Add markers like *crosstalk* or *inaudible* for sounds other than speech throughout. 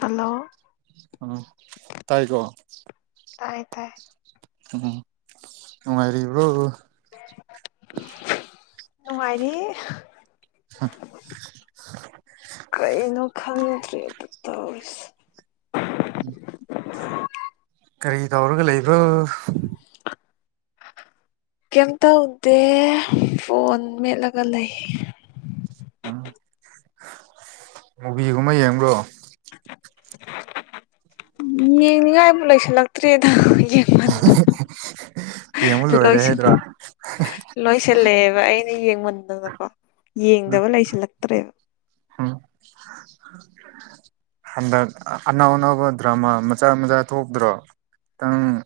Hello ꯎꯝ ꯇꯥꯏ ꯀꯣ ꯇꯥꯏꯌꯦ ꯇꯥꯏꯌꯦ ꯎꯝ ꯅꯨꯡꯉꯥꯏꯔꯤꯕ꯭ꯔꯣ ꯅꯨꯡꯉꯥꯏꯔꯤ ꯀꯔꯤꯅꯣ ꯈꯪꯗ꯭ꯔꯦꯗ ꯇꯧꯔꯤ ꯎꯝ ꯀꯔꯤ ꯇꯧꯔꯒ ꯂꯩꯕ꯭ꯔꯣ ꯀꯦꯝ ꯇꯧꯗꯦ ꯐꯣꯟ ꯃꯦꯠꯂꯒ ꯂꯩ ꯑꯥ ꯃꯨꯕꯤꯒꯨꯝꯕ ꯌꯦꯡꯕ꯭ꯔꯣ ꯌꯦꯡꯅꯤꯡꯉꯥꯏꯕꯨ ꯂꯩꯁꯜꯂꯛꯇ꯭ꯔꯦꯗ ꯌꯦꯡ ꯃꯟꯗꯅ ꯌꯦꯡꯕ ꯗꯨ ꯂꯣꯏꯔꯦ ꯍꯥꯏꯗ꯭ꯔꯥ ꯂꯣꯢꯁꯜꯂꯦ ꯂꯣꯏꯁꯤꯜꯂꯦꯕ ꯑꯩ ꯑꯩ ꯌꯦꯡꯃꯟꯗꯅꯀꯣ ꯌꯦꯡꯗꯕ ꯂꯩꯁꯤꯜꯂꯛꯇ꯭ꯔꯦ ꯍꯨꯝ ꯍꯟꯗꯛ ꯑꯅꯧ ꯑꯅꯧꯕ ꯗ꯭ꯔꯥꯃ ꯃꯆꯥ ꯃꯆꯥ ꯊꯣꯛꯇ꯭ꯔꯣ ꯇꯪ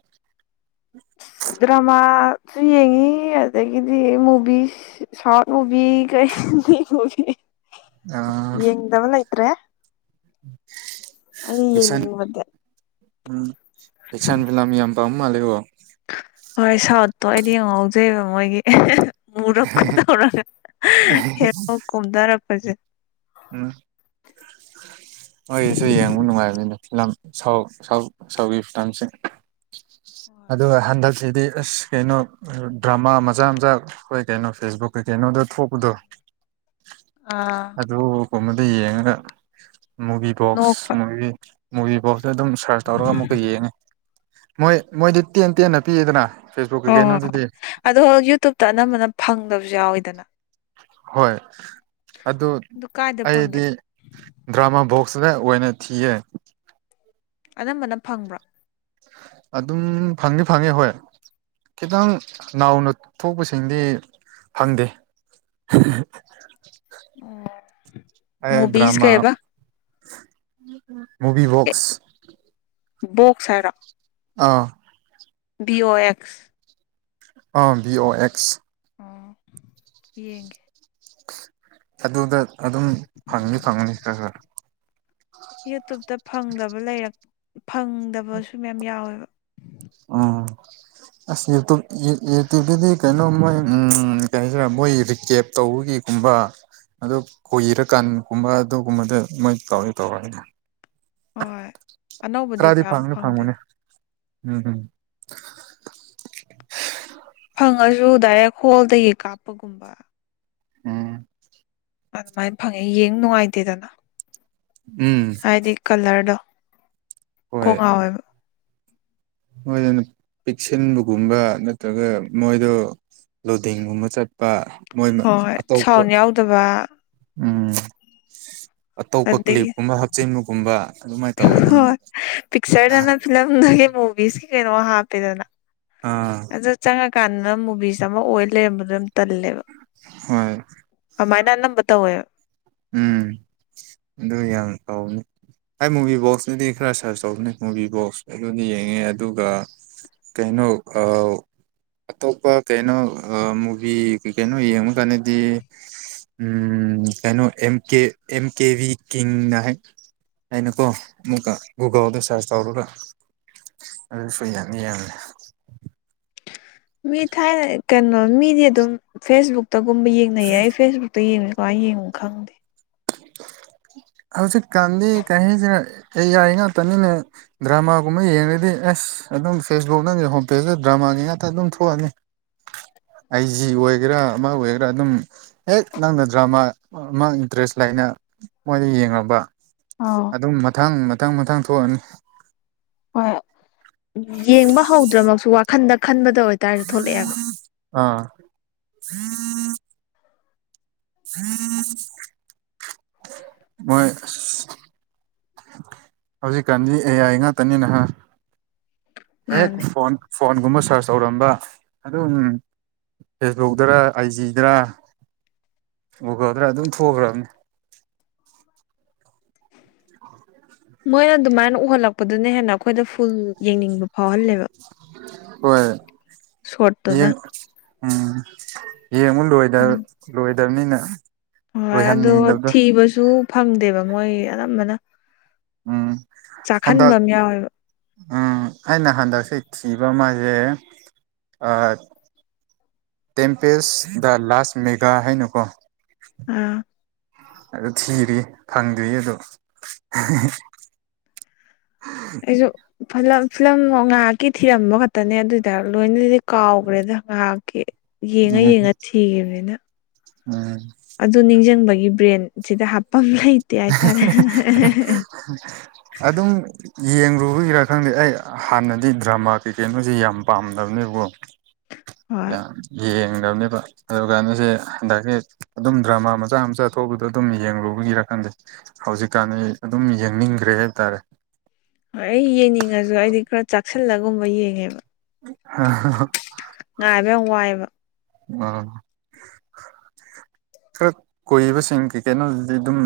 ꯗ꯭ꯔꯥꯃꯁꯨ ꯌꯦꯡꯉꯤ ꯑꯗꯒꯤꯗꯤ ꯃꯨꯚꯤꯁ ꯁꯥꯎꯠ ꯃꯨꯚꯤ ꯀꯩ ꯍꯤꯟꯗꯤ ꯃꯨꯚꯤ ꯌꯦꯡꯗꯕ ꯂꯩꯇ꯭ꯔꯦ ꯑꯩꯅ ꯑꯦꯛꯁꯟ ꯌꯦꯡꯅꯤꯡꯕꯗꯤ ꯎꯝ ꯑꯦꯛꯁꯟ ꯐꯤꯂꯝ ꯌꯥꯝ ꯄꯥꯝ ꯃꯥꯂꯦꯀꯣ ꯍꯣꯏ ꯁꯥꯎꯠꯇꯣ ꯑꯩꯗꯤ ꯌꯥꯝ ꯉꯥꯎꯖꯩꯕ ꯃꯣꯏꯒꯤ *unintelligible* ꯃꯨꯔꯞꯀ ꯇꯧꯔꯒ ꯍꯦꯔꯣ ꯀꯨꯝꯗꯔꯛꯄꯁꯦ ꯎꯝ ꯃꯣꯏꯒꯤꯁꯨ ꯌꯦꯡꯕ ꯅꯨꯡꯉꯥꯏꯕꯅꯤꯅ ꯐꯤꯂꯝ ꯁꯥꯎ ꯁꯥꯎ ꯁꯥꯎꯠꯒꯤ ꯐꯤꯂꯝꯁꯦ ꯑꯗꯨꯒ ꯍꯟꯗꯛ ꯁꯤꯗꯤ ꯑꯁ ꯀꯩꯅꯣ ꯗ꯭ꯔꯃꯥ ꯃꯆꯥ ꯃꯆꯥ ꯑꯩꯈꯣꯏ ꯀꯩꯅꯣ ꯐꯦꯁꯕꯨꯛ ꯀꯩꯀꯩꯅꯣꯗ ꯊꯣꯛꯄꯗꯨ ꯑꯥ ꯑꯗꯨꯒꯨꯝꯕꯗ ꯌꯦꯡꯉꯒ ꯃꯨꯚꯤ ꯕꯣꯛꯁ ꯅꯣꯛꯄ ꯃꯨꯚꯤ ꯃꯨꯚꯤ ꯕꯣꯛꯁꯇ ꯑꯗꯨꯝ ꯁꯔꯁ ꯇꯧꯔꯒ ꯑꯃꯨꯛꯀ ꯌꯦꯡꯉꯦ ꯃꯣꯏ ꯃꯣꯏꯗꯤ ꯇꯦꯟ ꯇꯦꯟꯅ ꯄꯤꯌꯦꯗꯅ ꯐꯦꯁꯕꯨꯛꯀꯤ ꯍꯣꯏ ꯍꯣꯏ ꯍꯣꯏ ꯀꯩꯅꯣꯗꯨꯗꯤ ꯑꯗꯣ ꯌꯨꯇꯨꯨꯞꯇ ꯑꯅꯝꯕꯅ ꯐꯪꯗꯕꯁꯨ ꯌꯥꯎꯋꯤꯗꯅ ꯍꯣꯏ ꯑꯗꯨ ꯀꯥꯏꯗ ꯐꯪꯒꯦ ꯑꯩꯗꯤ ꯗ꯭ꯔꯥꯃ ꯕꯣꯛꯁꯇ ꯑꯣꯏꯅ ꯊꯤꯌꯦ ꯑꯅꯝꯕꯅ ꯐꯪꯕ꯭ꯔꯣ ꯑꯗꯨꯝ ꯐꯪꯗꯤ ꯐꯪꯉꯦ ꯍꯣꯏ ꯈꯤꯇꯪ ꯅꯥꯎꯅ ꯊꯣꯛꯄꯁꯤꯡꯗꯤ ꯐꯪꯗꯦ *unintelligible* ꯑꯦ ꯃꯨꯚꯤꯁ ꯗ꯭ꯔꯥꯃ ꯀꯩꯕ ꯃꯨꯚꯤ ꯕꯣꯛꯁ ꯕꯣꯛꯁ ꯍꯥꯏꯔꯣ ꯑꯥꯎ ꯕꯤ ꯑꯣ ꯑꯦꯛꯁ ꯑꯥ ꯕꯤ ꯑꯣ ꯑꯦꯛꯁ ꯑꯣ ꯌꯦꯡꯒꯦ ꯑꯗꯨꯗ ꯑꯗꯨꯝ ꯐꯪꯅꯤ ꯐꯪꯒꯅꯤ ꯈꯔ ꯈꯔ ꯌꯨꯇꯨꯞꯇ ꯐꯪꯗꯕ ꯂꯩꯔꯛ ꯐꯪꯗꯕꯁꯨ ꯃꯌꯥꯝ ꯌꯥꯎꯋꯦꯕ ꯎꯝ ꯑꯁ ꯌꯨꯇꯨꯞ ꯌꯨꯇꯨꯞꯇꯗꯤ ꯀꯩꯅꯣ ꯃꯣꯏ ꯎꯝ ꯀꯩ ꯍꯥꯏꯁꯤꯔꯥ ꯃꯣꯏ ꯔꯤꯀꯦꯞ ꯇꯧꯕꯒꯤ ꯨꯒꯨꯝꯕ ꯑꯗꯨ ꯀꯨꯏꯔꯀꯥꯟꯒꯨꯝꯕ ꯑꯗꯨꯒꯨꯝꯕꯗ ꯃꯣꯏ ꯇꯧꯅꯤ ꯇꯧꯔꯣꯢ ꯍꯣꯏ ꯑꯅꯧꯕꯗꯤ ꯈꯔꯗꯤ ꯄꯥꯛ ꯐꯪꯗꯤ ꯐꯪꯗꯦ ꯐꯪꯕꯅꯦ ꯎꯝ ꯍꯝ ꯐꯪꯉꯁꯨ ꯗꯥꯏꯔꯦꯛ ꯍꯣꯜꯗꯒꯤ ꯀꯥꯞꯄꯒꯨꯝꯕ ꯎꯝ ꯑꯗꯨꯃꯥꯏ ꯐꯪꯉꯦ ꯌꯦꯡ ꯅꯨꯡꯉꯥꯏꯇꯦꯗꯅ ꯎꯝ ꯍꯥꯏꯗꯤ ꯀꯂꯔꯗꯣ ꯍꯣꯏ ꯀꯣꯡꯉꯥꯎꯋꯦꯕ ꯃꯣꯏꯗꯅ ꯄꯤꯛꯁꯤꯟꯕꯒꯨꯝꯕ ꯅꯠꯇ꯭ꯔꯒ ꯃꯣꯏꯗꯣ ꯂꯨꯗꯦꯡꯒꯨꯝꯕ ꯆꯠꯄ ꯃꯣꯏ ꯍꯣꯏ ꯑꯇꯣꯞꯄ ꯁꯥꯎꯟ ꯌꯥꯎꯗꯕ ꯎꯝ ꯑꯇꯣꯞꯄ ꯑꯗꯒꯤ ꯀ꯭ꯂꯤꯞꯀꯨꯝꯕ ꯍꯥꯞꯆꯤꯟꯕꯒꯨꯝꯕ ꯑꯗꯨꯃꯥꯏ ꯇꯧꯋꯦꯗ ꯃꫭꯏ ꯐꯤꯂꯝꯗꯨꯒꯤ ꯃꯨꯚꯤꯁꯀꯤ ꯀꯩꯅꯣ ꯍꯥꯞꯄꯦꯗꯅ ꯑꯥ ꯑꯗꯨ ꯆꯪꯉꯀꯥꯟꯗ ꯃꯨꯚꯤꯁ ꯑꯃ ꯑꯣꯏ ꯂꯩꯔꯝꯕꯗꯣ ꯌꯥꯝ ꯇꯜꯂꯦꯕ ꯍꯣꯏ ꯑꯃꯥꯏꯅ ꯑꯅꯝꯕ ꯇꯧꯋꯦ ꯎꯝ ꯑꯗꯨ ꯌꯥꯝ ꯇꯧꯕꯅꯤ ꯍꯥꯏ ꯃꯨꯚꯤ ꯕꯣꯛꯁꯇꯨꯗꯤ ꯈꯔ ꯁꯔꯁ ꯇꯧꯕꯅꯦ ꯃꯨꯚꯤꯕꯣꯛꯁ ꯑꯗꯨꯗꯤ ꯌꯦꯡꯉꯦ ꯑꯗꯨꯒ ꯀꯩꯅꯣ ꯑꯥ ꯑꯇꯣꯞꯄ ꯀꯩꯅꯣ ꯃꯨꯚꯤ ꯀꯩ ꯀꯩꯅꯣ ꯌꯦꯡꯕ ꯀꯥꯟꯗꯗꯤ ꯎꯝ ꯀꯩꯅꯣ ꯑꯦꯝ ꯀꯦ ꯑꯦꯝ ꯀꯦꯚꯤ ꯀꯤꯡ ꯅ ꯍꯥꯏ ꯍꯥꯏꯅꯀꯣ ꯑꯃꯨꯛꯀ ꯒꯨꯒꯜꯗ ꯁꯔꯁ ꯇꯧꯔꯒ ꯑꯗꯨ ꯁꯨ ꯌꯥꯗꯤ ꯌꯥꯕꯅꯦ ꯃꯤ ꯊꯥꯏꯅ ꯀꯩꯅꯣ ꯃꯤꯗꯤ ꯑꯗꯨꯝ ꯐꯦꯁꯕꯨꯛꯇꯒꯨꯝꯕ ꯌꯦꯡꯅꯩꯌꯦ ꯑꯩ ꯐꯦꯁꯕꯨꯛꯇ ꯇ ꯌꯦꯡ ꯀꯃꯥꯏ ꯌꯦꯡ ꯈꯪꯗꯦ ꯍꯧꯖꯤꯛꯀꯥꯟꯗꯤ ꯀꯔꯤꯖ ꯑꯩ ꯑꯥꯏ ꯉꯥꯛꯇꯅꯤꯅ ꯗ꯭ꯔꯃꯥꯒꯨꯝꯕ ꯌꯦꯡꯉꯗꯤ ꯑꯁ ꯑꯗꯨꯝ ꯐꯦꯁꯕꯨꯛ ꯅꯪꯒꯤ ꯍꯣꯝ ꯄꯦꯖꯇ ꯗ꯭ꯔꯃꯥꯒꯤ ꯉꯥꯛꯇ ꯑꯗꯨꯝ ꯊꯣꯛꯑꯅꯤ ꯑꯥꯏꯖꯤ ꯑꯣꯏꯒꯦꯔꯥ ꯑꯃ ꯑꯣꯏꯒꯦꯔꯥ ꯑꯗꯨꯝ ꯍꯦꯛ ꯅꯪꯅ ꯗ꯭ꯔꯃꯥ ꯃꯥ ꯏꯟꯇꯔꯦꯁ ꯂꯩꯅ ꯃꯣꯏꯅ ꯌꯦꯡꯉꯕ ꯑꯥꯎ ꯑꯗꯨꯝ ꯃꯊꯪ ꯃꯊꯪ ꯃꯊꯪ ꯊꯣꯛꯑꯅꯤ ꯍꯣꯏ ꯌꯦꯡꯕ ꯍꯧꯗ꯭ꯔꯃꯛꯁꯨ ꯋꯥꯈꯟꯗ ꯈꯟꯕꯗ ꯑꯣꯏꯇꯥꯔꯁꯨ ꯊꯣꯛꯂꯛꯑꯦꯕ ꯑꯥ ꯃꯣꯏ ꯑꯁ ꯍꯧꯖꯤꯛꯀꯥꯟꯗꯤ ꯑꯦꯑꯥꯏ ꯉꯥꯛꯇꯅꯤ ꯅꯍ ꯍꯦꯛ ꯃꯥꯅꯦ ꯐꯣꯟ ꯐꯣꯟꯒꯨꯝꯕ ꯁꯔꯁ ꯇꯧꯔꯝꯕ ꯑꯗꯨꯝ ꯐꯦꯁꯕꯨꯛꯇꯔ ꯑꯥꯏꯖꯤꯗꯔ ꯒꯨꯒꯜꯗ ꯑꯗꯨꯝ ꯊꯣꯛꯈ꯭ꯔꯕꯅꯤ ꯃꯣꯏꯅ ꯑꯗꯨꯃꯥꯏꯅ ꯎꯍꯜꯂꯛꯄꯗꯨꯅ ꯍꯦꯟꯅ ꯑꯩꯈꯣꯏꯗ ꯐꯨꯜ ꯌꯦꯡꯅꯤꯡꯕ ꯐꯥꯎꯍꯜꯂꯦꯕ ꯍꯣꯏ ꯁꯣꯔꯠꯇꯨꯅ ꯌꯦꯡ ꯎꯝ ꯌꯦꯡꯕ ꯂꫭꯏ ꯂꯣꯏꯗꯕꯅꯤꯅ ꯍꯣꯏ ꯑꯗꯣ ꯂꯣꯏꯍꯟꯅꯤꯡꯗꯕꯗꯣ ꯊꯤꯕꯁꯨ ꯐꯪꯗꯦꯕ ꯃꯣꯏ ꯑꯅꯝꯕꯅ ꯎꯝ ꯆꯥꯛꯍꯟꯕ ꯍꯟꯗꯛ ꯑꯃ ꯌꯥꯎꯋꯦꯕ ꯑꯩꯅ ꯍꯟꯗꯛꯁꯦ ꯊꯤꯕ ꯃꯥꯖꯦ ꯑꯥ ꯇꯦꯝꯄꯦꯁ ꯗ ꯂꯥꯁ ꯃꯦꯒꯥ ꯍꯥꯏꯅꯀꯣ ꯑꯥ ꯑꯗꯨ ꯊꯤꯔꯤ ꯐꯪꯗꯔꯤꯌꯦ ꯑꯗꯨ ꯑꯩꯁꯨ ꯐꯂꯝ ꯐꯤꯂꯝ ꯉꯥꯏꯍꯥꯛꯀꯤ ꯊꯤꯔꯝꯕ ꯈꯛꯇꯅꯦ ꯑꯗꯨꯏꯇꯥꯔ ꯂꯣꯏꯅꯗꯤ ꯀꯥꯎꯈ꯭ꯔꯦꯗ ꯉꯥꯏꯍꯥꯛꯀꯤ ꯌꯦꯡꯉ ꯎꯝ ꯌꯦꯡꯉ ꯊꯤꯈꯤꯕꯅꯤꯅ ꯎꯝ ꯑꯗꯨ ꯅꯤꯡꯁꯤꯡꯕꯒꯤ ꯕ꯭ꯔꯦꯟꯁꯤꯗ ꯍꯥꯞꯄꯝ ꯑꯗꯨꯝ ꯌꯦꯡꯨꯕꯒꯤꯔꯥ ꯈꯪꯗꯦ ꯑꯩ ꯍꯥꯟꯅꯗꯤ ꯗ꯭ꯔꯃꯥ ꯀꯩ ꯀꯩꯅꯣꯁꯤ ꯌꯥꯝ ꯄꯥꯝꯗꯕꯅꯦꯕꯀꯣ ꯍꯣꯏ ꯌꯥꯝ ꯌꯦꯡꯗꯕꯅꯦꯕ ꯑꯗꯨꯒ ꯀꯩꯅꯣꯁꯦ ꯍꯟꯗꯛꯁꯦ ꯑꯗꯨꯝ ꯗ꯭ꯔꯃꯥ ꯃꯆꯥ ꯃꯆꯥ ꯊꯣꯛꯄꯗꯣ ꯑꯗꯨꯝ ꯌꯦꯡꯂꯨꯕꯒꯤꯔ ꯈꯪꯗꯦ ꯍꯧꯖꯤꯛꯀꯥꯟꯗꯤ ꯑꯗꯨꯝ ꯌꯦꯡꯅꯤꯡꯒ꯭ꯔꯦ ꯍꯥꯏꯕꯇꯥꯔꯦ ꯍꯣꯏ ꯑꯩ ꯌꯦꯡꯅꯤꯡꯉꯁꯨ ꯑꯩꯗꯤ ꯈꯔ ꯆꯥꯛꯁꯤꯜꯂꯒꯨꯝꯕ ꯌꯦꯡꯉꯦꯕ ꯉꯥꯏꯕ ꯌꯥꯝ ꯋꯥꯏꯑꯦꯕ ꯑꯣ ꯈꯔ ꯀꯨꯏꯕꯁꯤꯡ ꯀꯩ ꯀꯩꯅꯣꯗꯨꯗꯤ ꯑꯗꯨꯝ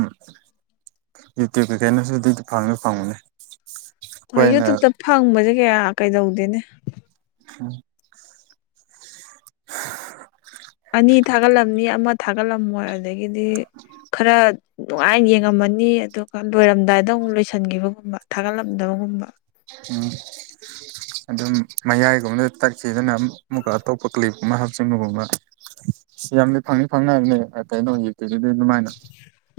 ꯌꯨꯇ꯭ꯌꯨꯕ ꯀꯩꯀꯩꯅꯣꯁꯤꯗꯗꯤ ꯑꯗꯨꯝ ꯐꯪꯗꯤ ꯐꯪꯕꯅꯤ ꯍꯣꯏ ꯌꯨꯇꯨꯕꯇ ꯐꯪꯕꯁꯦ ꯀꯌꯥ ꯀꯩꯗꯧꯗꯦꯅꯦ *unintelligible* ꯑꯅꯤ ꯊꯥꯒꯠꯂꯝꯅꯤ ꯑꯃ ꯊꯥꯒꯠꯂꯝꯃꯣꯏ ꯑꯗꯒꯤꯗꯤ ꯈꯔ ꯅꯨꯡꯉꯥꯏꯅ ꯌꯦꯡꯉꯝꯃꯅꯤ ꯑꯗꯨꯒ ꯂꯣꯏꯔꯝꯗꯥꯏꯗ ꯑꯃꯨꯛ ꯂꯣꯏꯁꯤꯟꯈꯤꯕꯒꯨꯝꯕ ꯊꯥꯒꯠꯂꯝꯗꯕꯒꯨꯝꯕ ꯎꯝ ꯑꯗꯨꯝ ꯃꯌꯥꯏꯒꯨꯝꯕꯗ ꯇꯠꯈꯤꯗꯅ ꯑꯃꯨꯛꯀ ꯑꯇꯣꯞꯄ ꯀ꯭ꯂꯤꯞꯀꯨꯝꯕ ꯍꯥꯞꯆꯤꯟꯕꯒꯨꯝꯕ ꯌꯥꯝꯗꯤ ꯐꯪꯗꯤ ꯐꯪꯅꯕꯅꯦ ꯀꯩꯅꯣ ꯌꯨꯇꯨꯕꯒꯤꯗꯤ ꯑꯗꯨꯃꯥꯏꯅ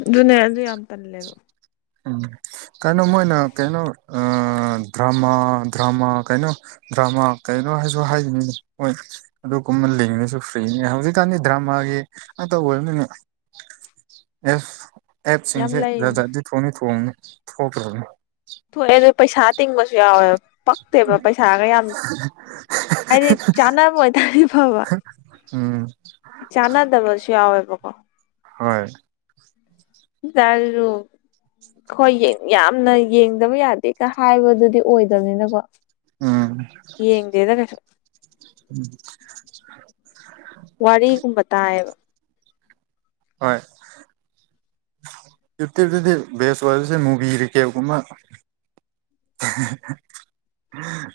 ꯑꯗꯨꯅꯦ ꯑꯗꯨ ꯌꯥꯝ ꯇꯜꯂꯦꯕ ꯎꯝ ꯀꯩꯅꯣ ꯃꯣꯏꯅ ꯀꯩꯅꯣ ꯑ ꯗ꯭ꯔꯃꯥ ꯗ꯭ꯔꯃꯥ ꯀꯩꯅꯣ ꯗ꯭ꯔꯃꯥ ꯀꯩꯅꯣ ꯍꯥꯏꯁꯨ ꯍꯥꯏꯕꯅꯤꯅꯦ ꯍꯣꯏ ꯑꯗꯨꯒꯨꯝꯕ ꯂꯤꯡꯉꯁꯨ ꯐ꯭ꯔꯤꯅꯦ ꯍꯧꯖꯤꯛꯀꯥꯟꯗꯤ ꯗ꯭ꯔꯃꯥꯒꯤ ꯉꯥꯛꯇ ꯑꯣꯏꯔꯃꯤꯅꯦ ꯑꯦꯞ ꯌꯥꯝ ꯑꯦꯞꯁꯤꯡꯁꯦ ꯖꯥꯠ ꯂꯩꯕꯅꯦ ꯖꯥꯠꯗꯤ ꯊꯣꯡꯗꯤ *unintelligible* ꯊꯣꯛꯑꯦ ꯑꯗꯨ ꯄꯩꯁꯥ ꯇꯤꯡꯕꯁꯨ ꯌꯥꯎꯋꯦꯕ ꯄꯛꯇꯦꯕ ꯄꯩꯁꯥꯒ ꯌꯥꯝ ꯍꯥꯏꯗꯤ ꯆꯥꯅꯕ ꯑꯣꯏꯇꯥꯔꯗꯤ ꯐꯕ ꯎꯝ ꯆꯥꯅꯗꯕ ꯁꯨ ꯌꯥꯎꯋꯦꯕꯀꯣ ꯍꯣꯏ *unintelligible* ꯍꯣꯏ ꯌꯥꯝꯅ ꯌꯦꯡꯗꯕ ꯌꯥꯗꯦꯒ ꯍꯥꯏꯕꯗꯨꯗꯤ ꯑꯣꯏꯗꯕꯅꯤꯅꯀꯣ ꯎꯝ ꯌꯦꯡꯗꯦꯗ ꯀꯩꯁꯨ ꯋꯥꯔꯤꯒꯨꯝꯕ ꯇꯥꯏꯌꯦꯕ ꯍꯣꯏ *unintelligible* ꯕꯦꯁ ꯑꯣꯏꯕꯁꯦ ꯃꯨꯚꯤ ꯔꯤꯀꯦꯞꯒꯨꯝꯕ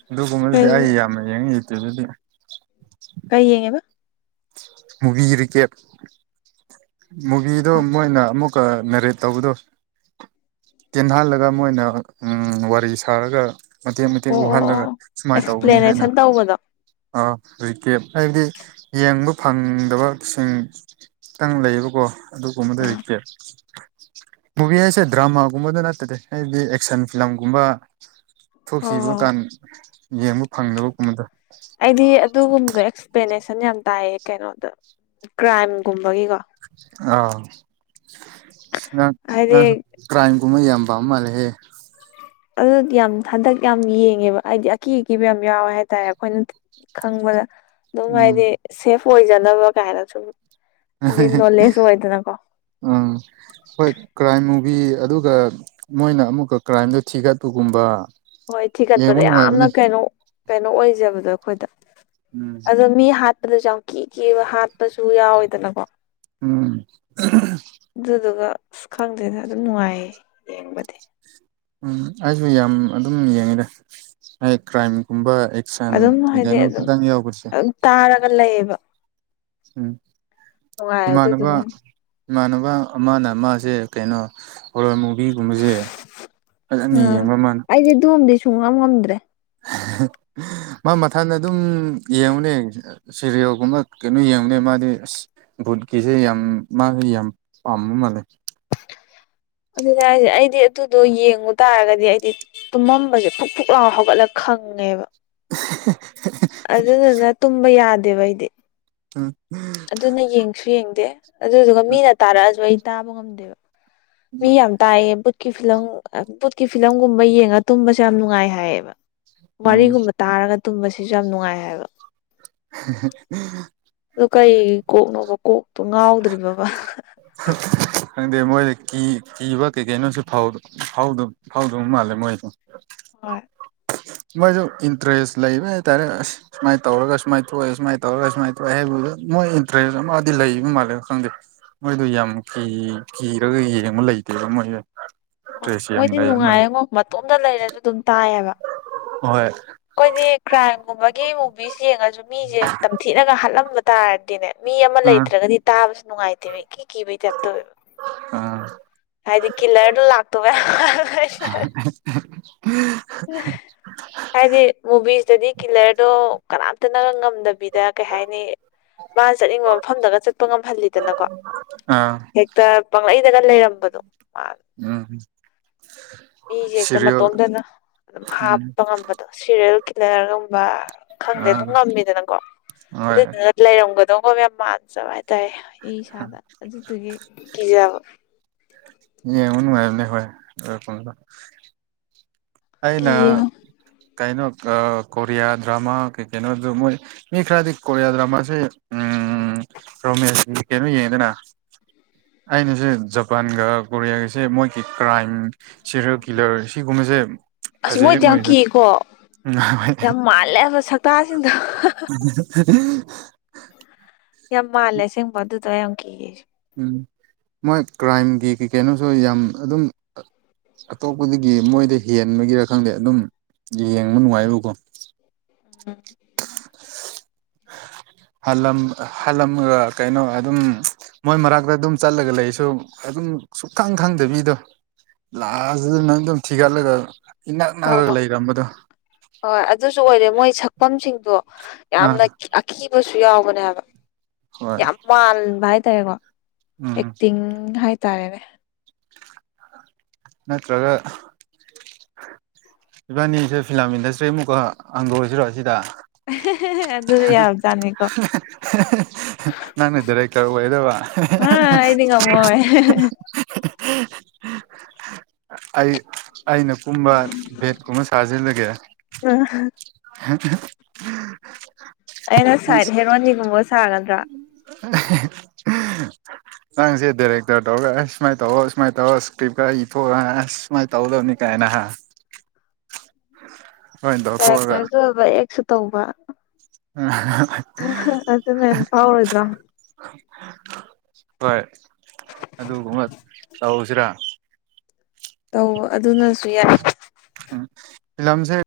ꯑꯗꯨꯒꯨꯝꯕꯗꯨꯗꯤ ꯑꯩ ꯐꯦꯁꯕꯨꯛ ꯌꯥꯝꯅ ꯌꯦꯡꯉꯦ ꯌꯨꯇꯨꯕꯇꯗꯤ ꯀꯩ ꯌꯦꯡꯉꯦꯕ ꯃꯨꯕꯤ ꯔꯤꯀꯦꯞ ꯃꯨꯚꯤꯗꯣ ꯃꯣꯏꯅ ꯑꯃꯨꯛꯀ ꯅꯦꯔꯦꯠ ꯇꯧꯕꯗꯣ ꯇꯦꯟꯍꯥꯜꯂꯒ ꯃꯣꯏꯅ ꯎꯝ ꯋꯥꯔꯤ ꯁꯥꯔꯒ ꯃꯇꯦꯛ ꯃꯇꯦꯛ ꯑꯣ ꯑꯣ ꯎꯍꯜꯂꯒ ꯑꯣ ꯁꯨꯃꯥꯏꯅ ꯇꯧꯕꯅꯦ ꯍꯥꯏꯅ ꯑꯦꯛꯁꯄ꯭ꯂꯦꯅꯦꯁꯟ ꯇꯧꯕꯗꯣ ꯑ ꯔꯤꯀꯦꯞ ꯍꯥꯏꯕꯗꯤ ꯌꯦꯡꯕ ꯐꯪꯗꯕꯁꯤꯡ ꯈꯤꯇꯪ ꯂꯩꯌꯦꯕꯀꯣ ꯑꯗꯨꯒꯨꯝꯕꯗꯨ ꯑꯥ ꯔꯤꯀꯦꯞ ꯃꯨꯚꯤ ꯍꯥꯏꯁꯦ ꯗ꯭ꯔꯃꯥꯒꯨꯝꯕꯗ ꯅꯠꯇꯦꯗ ꯍꯥꯏꯗꯤ ꯑꯦꯛꯁꯟ ꯐꯤꯂꯝꯒꯨꯝꯕ ꯍꯣꯏ ꯍꯣꯏ ꯊꯣꯛꯈꯤꯕ ꯍꯣꯏ ꯀꯥꯟ ꯌꯦꯡꯕ ꯐꯪꯗꯕꯀꯨꯝꯕꯗꯣ ꯑꯩꯗꯤ ꯑꯗꯨꯒꯨꯝꯕ ꯑꯦꯛꯁꯄ꯭ꯂꯦꯅꯦꯁꯟ ꯌꯥꯝ ꯇꯥꯏꯌꯦ ꯀꯩꯅꯣꯗ ꯀ꯭ꯔꯥꯏꯝꯒꯨꯝꯕꯒꯤꯀꯣ ꯑꯥ ꯅꯪ ꯍꯥꯏꯗꯤ ꯅꯪꯁꯨ ꯀ꯭ꯔꯥꯏꯝꯒꯨꯝꯕ ꯌꯥꯝ ꯄꯥꯝ ꯃꯥꯜꯂꯦꯍꯦ ꯑꯗꯨ ꯌꯥꯝ ꯍꯟꯗꯛ ꯌꯥꯝ ꯌꯦꯡꯉꯦꯕ ꯑꯥꯏꯗꯤ ꯑꯀꯤ ꯑꯀꯤꯕ ꯌꯥꯝ ꯌꯥꯎꯋꯦ ꯍꯥꯏꯇꯥꯔꯦ ꯑꯩꯈꯣꯏꯅ ꯈꯪꯕꯗ ꯗꯨꯝ ꯎꯝ ꯍꯥꯏꯗꯤ ꯁꯦꯐ ꯑꯣꯏꯖꯅꯕ ꯀꯥꯏꯅꯁꯨꯨꯝ ꯎꯝ ꯍꯣꯏ ꯀ꯭ꯔꯥꯏꯝ ꯃꯨꯚꯤ ꯑꯗꯨꯒ ꯃꯣꯏꯅ ꯑꯃꯨꯛꯀ ꯀ꯭ꯔꯥꯏꯝꯗꯨ ꯊꯤꯒꯠꯄꯒꯨꯝꯕ ꯍꯣꯏ ꯌꯦꯡꯕ ꯊꯤꯒꯠꯄꯗ ꯌꯥꯝꯅ ꯅꯨꯡꯉꯥꯏꯕꯅꯦ ꯀꯩꯅꯣ ꯀꯩꯅꯣ ꯑꯣꯏꯖꯕꯗꯣ ꯑꯈꯣꯏꯗ ꯎꯝ ꯑꯗꯣ ꯃꯤ ꯍꯥꯠꯄꯗꯁꯨ ꯌꯥꯝ ꯀꯤ ꯀꯤꯕ ꯍꯥꯠꯄꯁꯨ ꯌꯥꯎꯋꯦꯗꯅꯀꯣ ꯎꯝ ꯑꯗꯨꯗꯨꯒ ꯑꯁ ꯈꯪꯗꯦꯗ ꯑꯗꯨꯝ ꯅꯨꯡꯉꯥꯏꯌꯦ ꯌꯦꯡꯕꯗꯤ ꯎꯝ ꯑꯩꯖꯨ ꯌꯥꯝ ꯑꯗꯨꯝ ꯌꯦꯡꯉꯤꯗ ꯍꯥꯏ ꯀ꯭ꯔꯥꯏꯝꯒꯨꯝꯕ ꯑꯗꯨꯝ ꯁꯟꯒꯤ ꯍꯥꯏꯗꯤ ꯀꯩꯅꯣ ꯑꯗꯨꯝ ꯈꯤꯇꯪ ꯌꯥꯎꯕꯁꯦ ꯑꯗꯨꯝ ꯇꯥꯔꯒ ꯂꯩꯌꯦꯕ ꯎꯝ ꯅꯨꯡꯉꯥꯏ ꯏꯃꯅꯕ ꯑꯗꯨꯗꯨꯅ ꯍꯦꯟꯅ꯫ ꯏꯃꯥꯟꯅꯕ ꯑꯃꯅ ꯃꯥꯖꯦ ꯀꯩꯅꯣ ꯍꯣꯔꯔ ꯃꯨꯕꯤꯒꯨꯝꯕꯖꯦ ꯐꯖꯅ ꯌꯦꯡꯕ ꯃꯥꯅ ꯑꯦ ꯗꯣꯝꯗꯤ ꯁꯨꯡꯉꯝ ꯉꯝꯗ꯭ꯔꯦ ꯃꯥ ꯃꯊꯟꯗ ꯑꯗꯨꯝ ꯌꯦꯡꯉꯨꯅꯦ ꯁꯤꯔꯤꯌꯦꯜꯒꯨꯝꯕ ꯀꯩꯅꯣ ꯌꯦꯡꯕꯅꯦ ꯃꯥꯗꯤ ꯑ꯭ꯁ ꯚꯨꯠꯀꯤꯁꯦ ꯌꯥꯝ ꯃꯥꯁꯨ ꯌꯥꯝ ꯄꯥꯝꯕ ꯃꯥꯜꯂꯦ ꯑꯗꯨꯅꯦ ꯍꯥꯏꯁꯦ ꯑꯩꯗꯤ ꯑꯗꯨꯗꯣ ꯌꯦꯡꯉꯨ ꯇꯥꯔꯒꯗꯤ ꯑꯩꯗꯤ ꯇꯨꯝꯃꯝꯕꯁꯦ ꯐꯨꯛ-ꯐꯨꯛ ꯂꯥꯎ ꯍꯧꯒꯠꯂ ꯈꯪꯉꯦꯕ *unintelligible* ꯑꯗꯨꯗꯨꯅ ꯇꯨꯝꯕ ꯌꯥꯗꯦꯕ ꯑꯩꯗꯤ *unintelligible* ꯑꯗꯨꯅ ꯌꯦꯡꯁꯨ ꯌꯦꯡꯗꯦ ꯑꯗꯨꯗꯨꯒ ꯃꯤꯅ ꯇꯥꯔꯥꯑꯁꯨ ꯑꯩ ꯇꯥꯕ ꯉꯝꯗꯦꯕ ꯃꯤ ꯌꯥꯝ ꯇꯥꯏꯌꯦ ꯕꯨꯠꯀꯤ ꯐꯤꯂꯝ ꯕꯨꯠꯀꯤ ꯐꯤꯂꯝꯒꯨꯝꯕ ꯌꯦꯡꯉ ꯇꯨꯝꯕꯁꯦ ꯌꯥꯝ ꯅꯨꯡꯉꯥꯏ ꯍꯥꯏꯌꯦꯕ ꯎꯝ ꯋꯥꯔꯤꯒꯨꯝꯕ ꯇꯥꯔꯒ ꯇꯨꯝꯕꯁꯤꯁꯨ ꯌꯥꯝ ꯅꯨꯡꯉꯥꯏ ꯍꯥꯏꯕ *unintelligible* ꯑꯗꯨ ꯀꯩ ꯀꯣꯛꯅꯣꯕ ꯀꯣꯛꯇꯣ ꯉꯥꯎꯗ꯭ꯔꯤꯕꯕ ꯈꯪꯗꯦ ꯃꯣꯏ ꯀꯤ ꯀꯤꯕ ꯀꯩ ꯀꯩꯅꯣꯁꯨ ꯐꯥꯎ-ꯐꯥꯎꯗ ꯐꯥꯎꯗꯕ ꯃꯥꯜꯂꯦ ꯃꯣꯏꯗꯣ ꯍꯣꯏ ꯃꯣꯏꯁꯨ ꯏꯟꯇꯔꯦꯁ ꯂꯩꯕ ꯍꯥꯏꯇꯔꯦ ꯑꯁ ꯁꯨꯃꯥꯏꯅ ꯇꯧꯔꯒ ꯁꯨꯃꯥꯏꯅ ꯊꯣꯛꯑꯦ ꯁꯨꯃꯥꯏꯅ ꯇꯧꯔꯒ ꯁꯨꯃꯥꯏꯅ ꯊꯣꯛꯑꯦ ꯍꯥꯏꯕꯗꯨ ꯃꯣꯏ ꯏꯟꯇꯔꯦꯁ ꯑꯃꯗꯤ ꯂꯩ ꯑꯗꯨꯝ ꯃꯥꯜꯂꯦꯕ ꯈꯪꯗꯦ ꯃꯣꯏꯗ ꯌꯥꯝ ꯀꯤ ꯀꯤꯔꯒ ꯌꯦꯡꯕ ꯂꯩꯇꯦꯕ ꯃꯣꯏꯗꯣ ꯍꯣꯏ ꯇ꯭ꯔꯦꯁꯤꯌꯥꯝ ꯃꯣꯏꯗꯤ ꯂꯩ ꯃꯥꯜ ꯅꯨꯡꯉꯥꯏꯉꯣ ꯃꯇꯣꯝꯇ ꯂꯩꯔꯖꯨ ꯗꯨꯝ ꯇꯥꯏꯌꯦꯕ ꯍꯣꯏ ꯑꯩꯈꯣꯏꯗꯤ ꯀ꯭ꯔꯥꯏꯝꯒꯨꯝꯕꯒꯤ ꯃꯨꯚꯤꯁ ꯌꯦꯡꯉꯖꯨ ꯃꯤꯖꯦ ꯇꯝꯊꯤꯅꯒ ꯍꯥꯠꯂꯝꯕ ꯇꯥꯔꯗꯤꯅꯦ ꯃꯤ ꯑꯃ ꯑꯥ ꯂꯩꯇ꯭ꯔꯒꯗꯤ ꯇꯥꯕꯁꯨ ꯅꯨꯡꯉꯥꯏꯇꯦꯕ ꯀꯤ ꯀꯤꯕꯩ ꯇꯥꯏꯞ ꯇꯧꯋꯦꯕ ꯑꯥ ꯍꯥꯏꯗꯤ ꯀꯤꯂꯔꯗꯨ ꯂꯥꯛ *unintelligible* *unintelligible* ꯍꯥꯏꯗꯤ ꯃꯨꯕꯤꯁꯇꯗꯤ ꯀꯤꯂꯔꯗꯣ ꯀꯅꯥꯝꯇꯅ ꯉꯝꯗꯕꯤꯗ ꯀꯩ ꯍꯥꯏꯅꯤ ꯃꯥꯅ ꯆꯠꯅꯤꯡꯕ ꯃꯐꯝꯗꯒ ꯆꯠꯄ ꯉꯝꯍꯜꯂꯤꯗꯅꯀꯣ ꯑꯥ ꯍꯦꯛꯇ ꯄꯥꯡꯂꯩꯗꯒ ꯂꯩꯔꯝꯕꯗꯣ ꯃꯥ ꯎꯝ ꯃꯤꯁꯦ ꯍꯦꯛꯇ ꯁꯤꯔꯤꯌꯦꯜ ꯃꯇꯣꯝꯇꯅ ꯑꯗꯨꯝ ꯎꯝ ꯍꯥꯞꯄ ꯉꯝꯕꯗꯣ ꯁꯤꯔꯤꯌꯦꯜ ꯀꯤꯂꯔꯒꯨꯝꯕ ꯈꯪꯗꯦ ꯑꯗꯨꯝ ꯑꯥ ꯉꯝꯃꯤꯗꯅꯀꯣ ꯍꯣꯏ ꯑꯗꯨꯏꯗꯨꯅ ꯂꯩꯔꯝꯒꯗꯧꯕꯒ ꯌꯥꯝ ꯃꯥꯟꯗꯕ ꯍꯥꯏꯇꯥꯔꯦ ꯑꯩ ꯏꯁꯥꯗ ꯑꯗꯨꯗꯨꯒꯤ ꯀꯤꯖꯕ ꯌꯦꯟꯉꯨ ꯅꯨꯡꯉꯥꯏꯕꯅꯤ ꯍꯣꯏ *unintelligible* ꯑꯩꯅ ꯀꯤꯌꯦ ꯀꯩꯅꯣ ꯑ ꯀꯣꯔꯤꯌꯥ ꯗ꯭ꯔꯃꯥ ꯀꯩ ꯀꯩꯅꯣꯗꯨ ꯃꯣꯏ ꯃꯤ ꯈꯔꯗꯤ ꯀꯣꯔꯤꯌꯥ ꯗ꯭ꯔꯥꯃꯁꯤ ꯎꯝ ꯔꯣꯃꯦꯁꯀꯤ ꯀꯩꯅꯣ ꯌꯦꯡꯢꯗꯅ ꯑꯩꯅꯁꯦ ꯖꯄꯥꯟꯒ ꯀꯣꯔꯤꯌꯥꯒꯁꯦ ꯃꯣꯏꯒꯤ ꯀ꯭ꯔꯥꯏꯝ ꯁꯤꯔꯦꯜ ꯀꯤꯂꯔ ꯁꯤꯒꯨꯝꯕꯁꯦ ꯑꯁ ꯐꯖꯩꯌꯦ ꯃꯣꯏꯗꯤ ꯌꯥꯝ ꯃꯣꯏꯁꯦ ꯀꯤꯀꯣ ꯌꯥꯝ ꯃꯥꯜꯂꯦꯕ ꯁꯛꯇꯥꯁꯤꯡꯗꯣ *unintelligible* ꯌꯥꯝ ꯃꯥꯜꯂꯦ ꯑꯁꯦꯡꯕ ꯑꯗꯨꯗ ꯌꯥꯝ ꯀꯤ ꯎꯝ ꯃꯣꯏ ꯀ꯭ꯔꯥꯏꯝꯒꯤ ꯀꯩ ꯀꯩꯅꯣꯁꯨ ꯌꯥꯝ ꯑꯗꯨꯝ ꯑꯇꯣꯞꯄꯗꯒꯤ ꯃꯣꯏꯗ ꯍꯦꯟꯕꯒꯤꯔ ꯈꯪꯗꯦ ꯑꯗꯨꯝ ꯌꯦꯡꯕ ꯅꯨꯡꯉꯥꯏꯕꯀꯣ ꯎꯝ ꯍꯜꯂꯝ ꯍꯜꯂꯝꯒ ꯀꯩꯅꯣ ꯑꯗꯨꯝ ꯃꯣꯏ ꯃꯔꯛꯇ ꯑꯗꯨꯝ ꯆꯠꯂꯒ ꯂꯩꯁꯨ ꯑꯗꯨꯝ ꯁꯨꯛꯈꯪ ꯈꯪꯗꯕꯤꯗꯣ ꯂꯥꯛꯑꯒ ꯅꯪ ꯑꯗꯨꯝ ꯊꯤꯒꯠꯂꯒ ꯏꯅꯛ ꯍꯣꯏ ꯅꯛꯔꯒ ꯍꯣꯏ ꯂꯩꯔꯝꯕꯗꯣ ꯍꯣꯏ ꯑꯗꯨꯁꯨ ꯑꯣꯏꯔꯦ ꯃꯣꯏ ꯁꯛꯐꯝꯁꯤꯡꯗꯣ ꯑꯥ ꯌꯥꯝꯅ ꯀꯤꯑ ꯀꯤꯕꯁꯨ ꯌꯥꯎꯕꯅꯦ ꯍꯥꯢꯕ ꯍꯣꯏ ꯌꯥꯝ ꯃꯥꯟꯕ ꯍꯥꯏꯇꯥꯔꯦꯀꯣ ꯎꯝ ꯑꯦꯛꯇꯤꯡ ꯍꯥꯏꯇꯥꯔꯦꯅꯦ ꯅꯠꯇ꯭ꯔꯒ ꯏꯕꯥꯅꯤꯁꯦ ꯐꯤꯂꯝ ꯏꯟꯗꯁꯇ꯭ꯔꯤ ꯑꯃꯨꯛꯀ ꯍꯥꯡꯗꯣꯛꯁꯤꯔꯣ ꯁꯤꯗ ꯑꯗꯨꯁꯨ ꯍꯦ ꯍꯦ ꯌꯥꯕꯖꯥꯠꯅꯤꯀꯣ ꯍꯦ ꯍꯦ ꯍꯦ ꯅꯪꯅ ꯗꯤꯔꯦꯛꯇꯔ ꯇꯔ ꯑꯣꯢꯗꯕ ꯑ ꯑꯩꯗꯤ ꯉꯝꯃꯣꯏ ꯑꯩ ꯑꯩꯅ ꯀꯨꯝꯕ ꯚꯦꯠꯀꯨꯝꯕ ꯁꯥꯖꯤꯜꯂꯒꯦ ꯑ *unintelligible* ꯑꯩꯅ ꯁꯥꯏꯠ ꯍꯦꯔꯣꯅꯤꯒꯨꯝꯕ ꯁꯥꯒꯗ꯭ꯔꯥ *unintelligible* ꯅꯪꯁꯦ ꯗꯥꯏꯔꯦꯛꯇꯔ ꯇꯧꯔꯒꯁ ꯁꯨꯃꯥꯏꯅ ꯇꯧꯔꯣ ꯁꯨꯃꯥꯏꯅ ꯇꯧꯔꯣ ꯏꯁꯀ꯭ꯔꯤꯞꯀ ꯏꯊꯣꯛꯑ ꯑꯁ ꯃꯥꯥꯏ ꯇꯧꯗꯝꯅꯤ ꯀꯥꯏꯅ ꯍꯥ ꯂꯣꯏꯅ ꯇꯧꯊꯣꯛꯑꯒ ꯗꯥꯏꯔꯦꯛꯇꯔꯁꯨ ꯑꯣꯏꯕ ꯑꯦꯛꯁꯨ ꯇꯧꯕ ꯎꯝ ꯍ ꯍ ꯍ ꯑꯗꯨ ꯅꯦꯟ ꯐꯥꯎ ꯑꯣꯏꯗ꯭ꯔꯣ ꯍꯣꯏ ꯑꯗꯨꯒꯨꯝꯕ ꯇꯧꯁꯤꯔꯥ ꯇꯧ ꯑꯗꯨꯅꯁꯨ ꯌꯥꯏ ꯎꯝ ꯐꯤꯂꯝꯁꯦ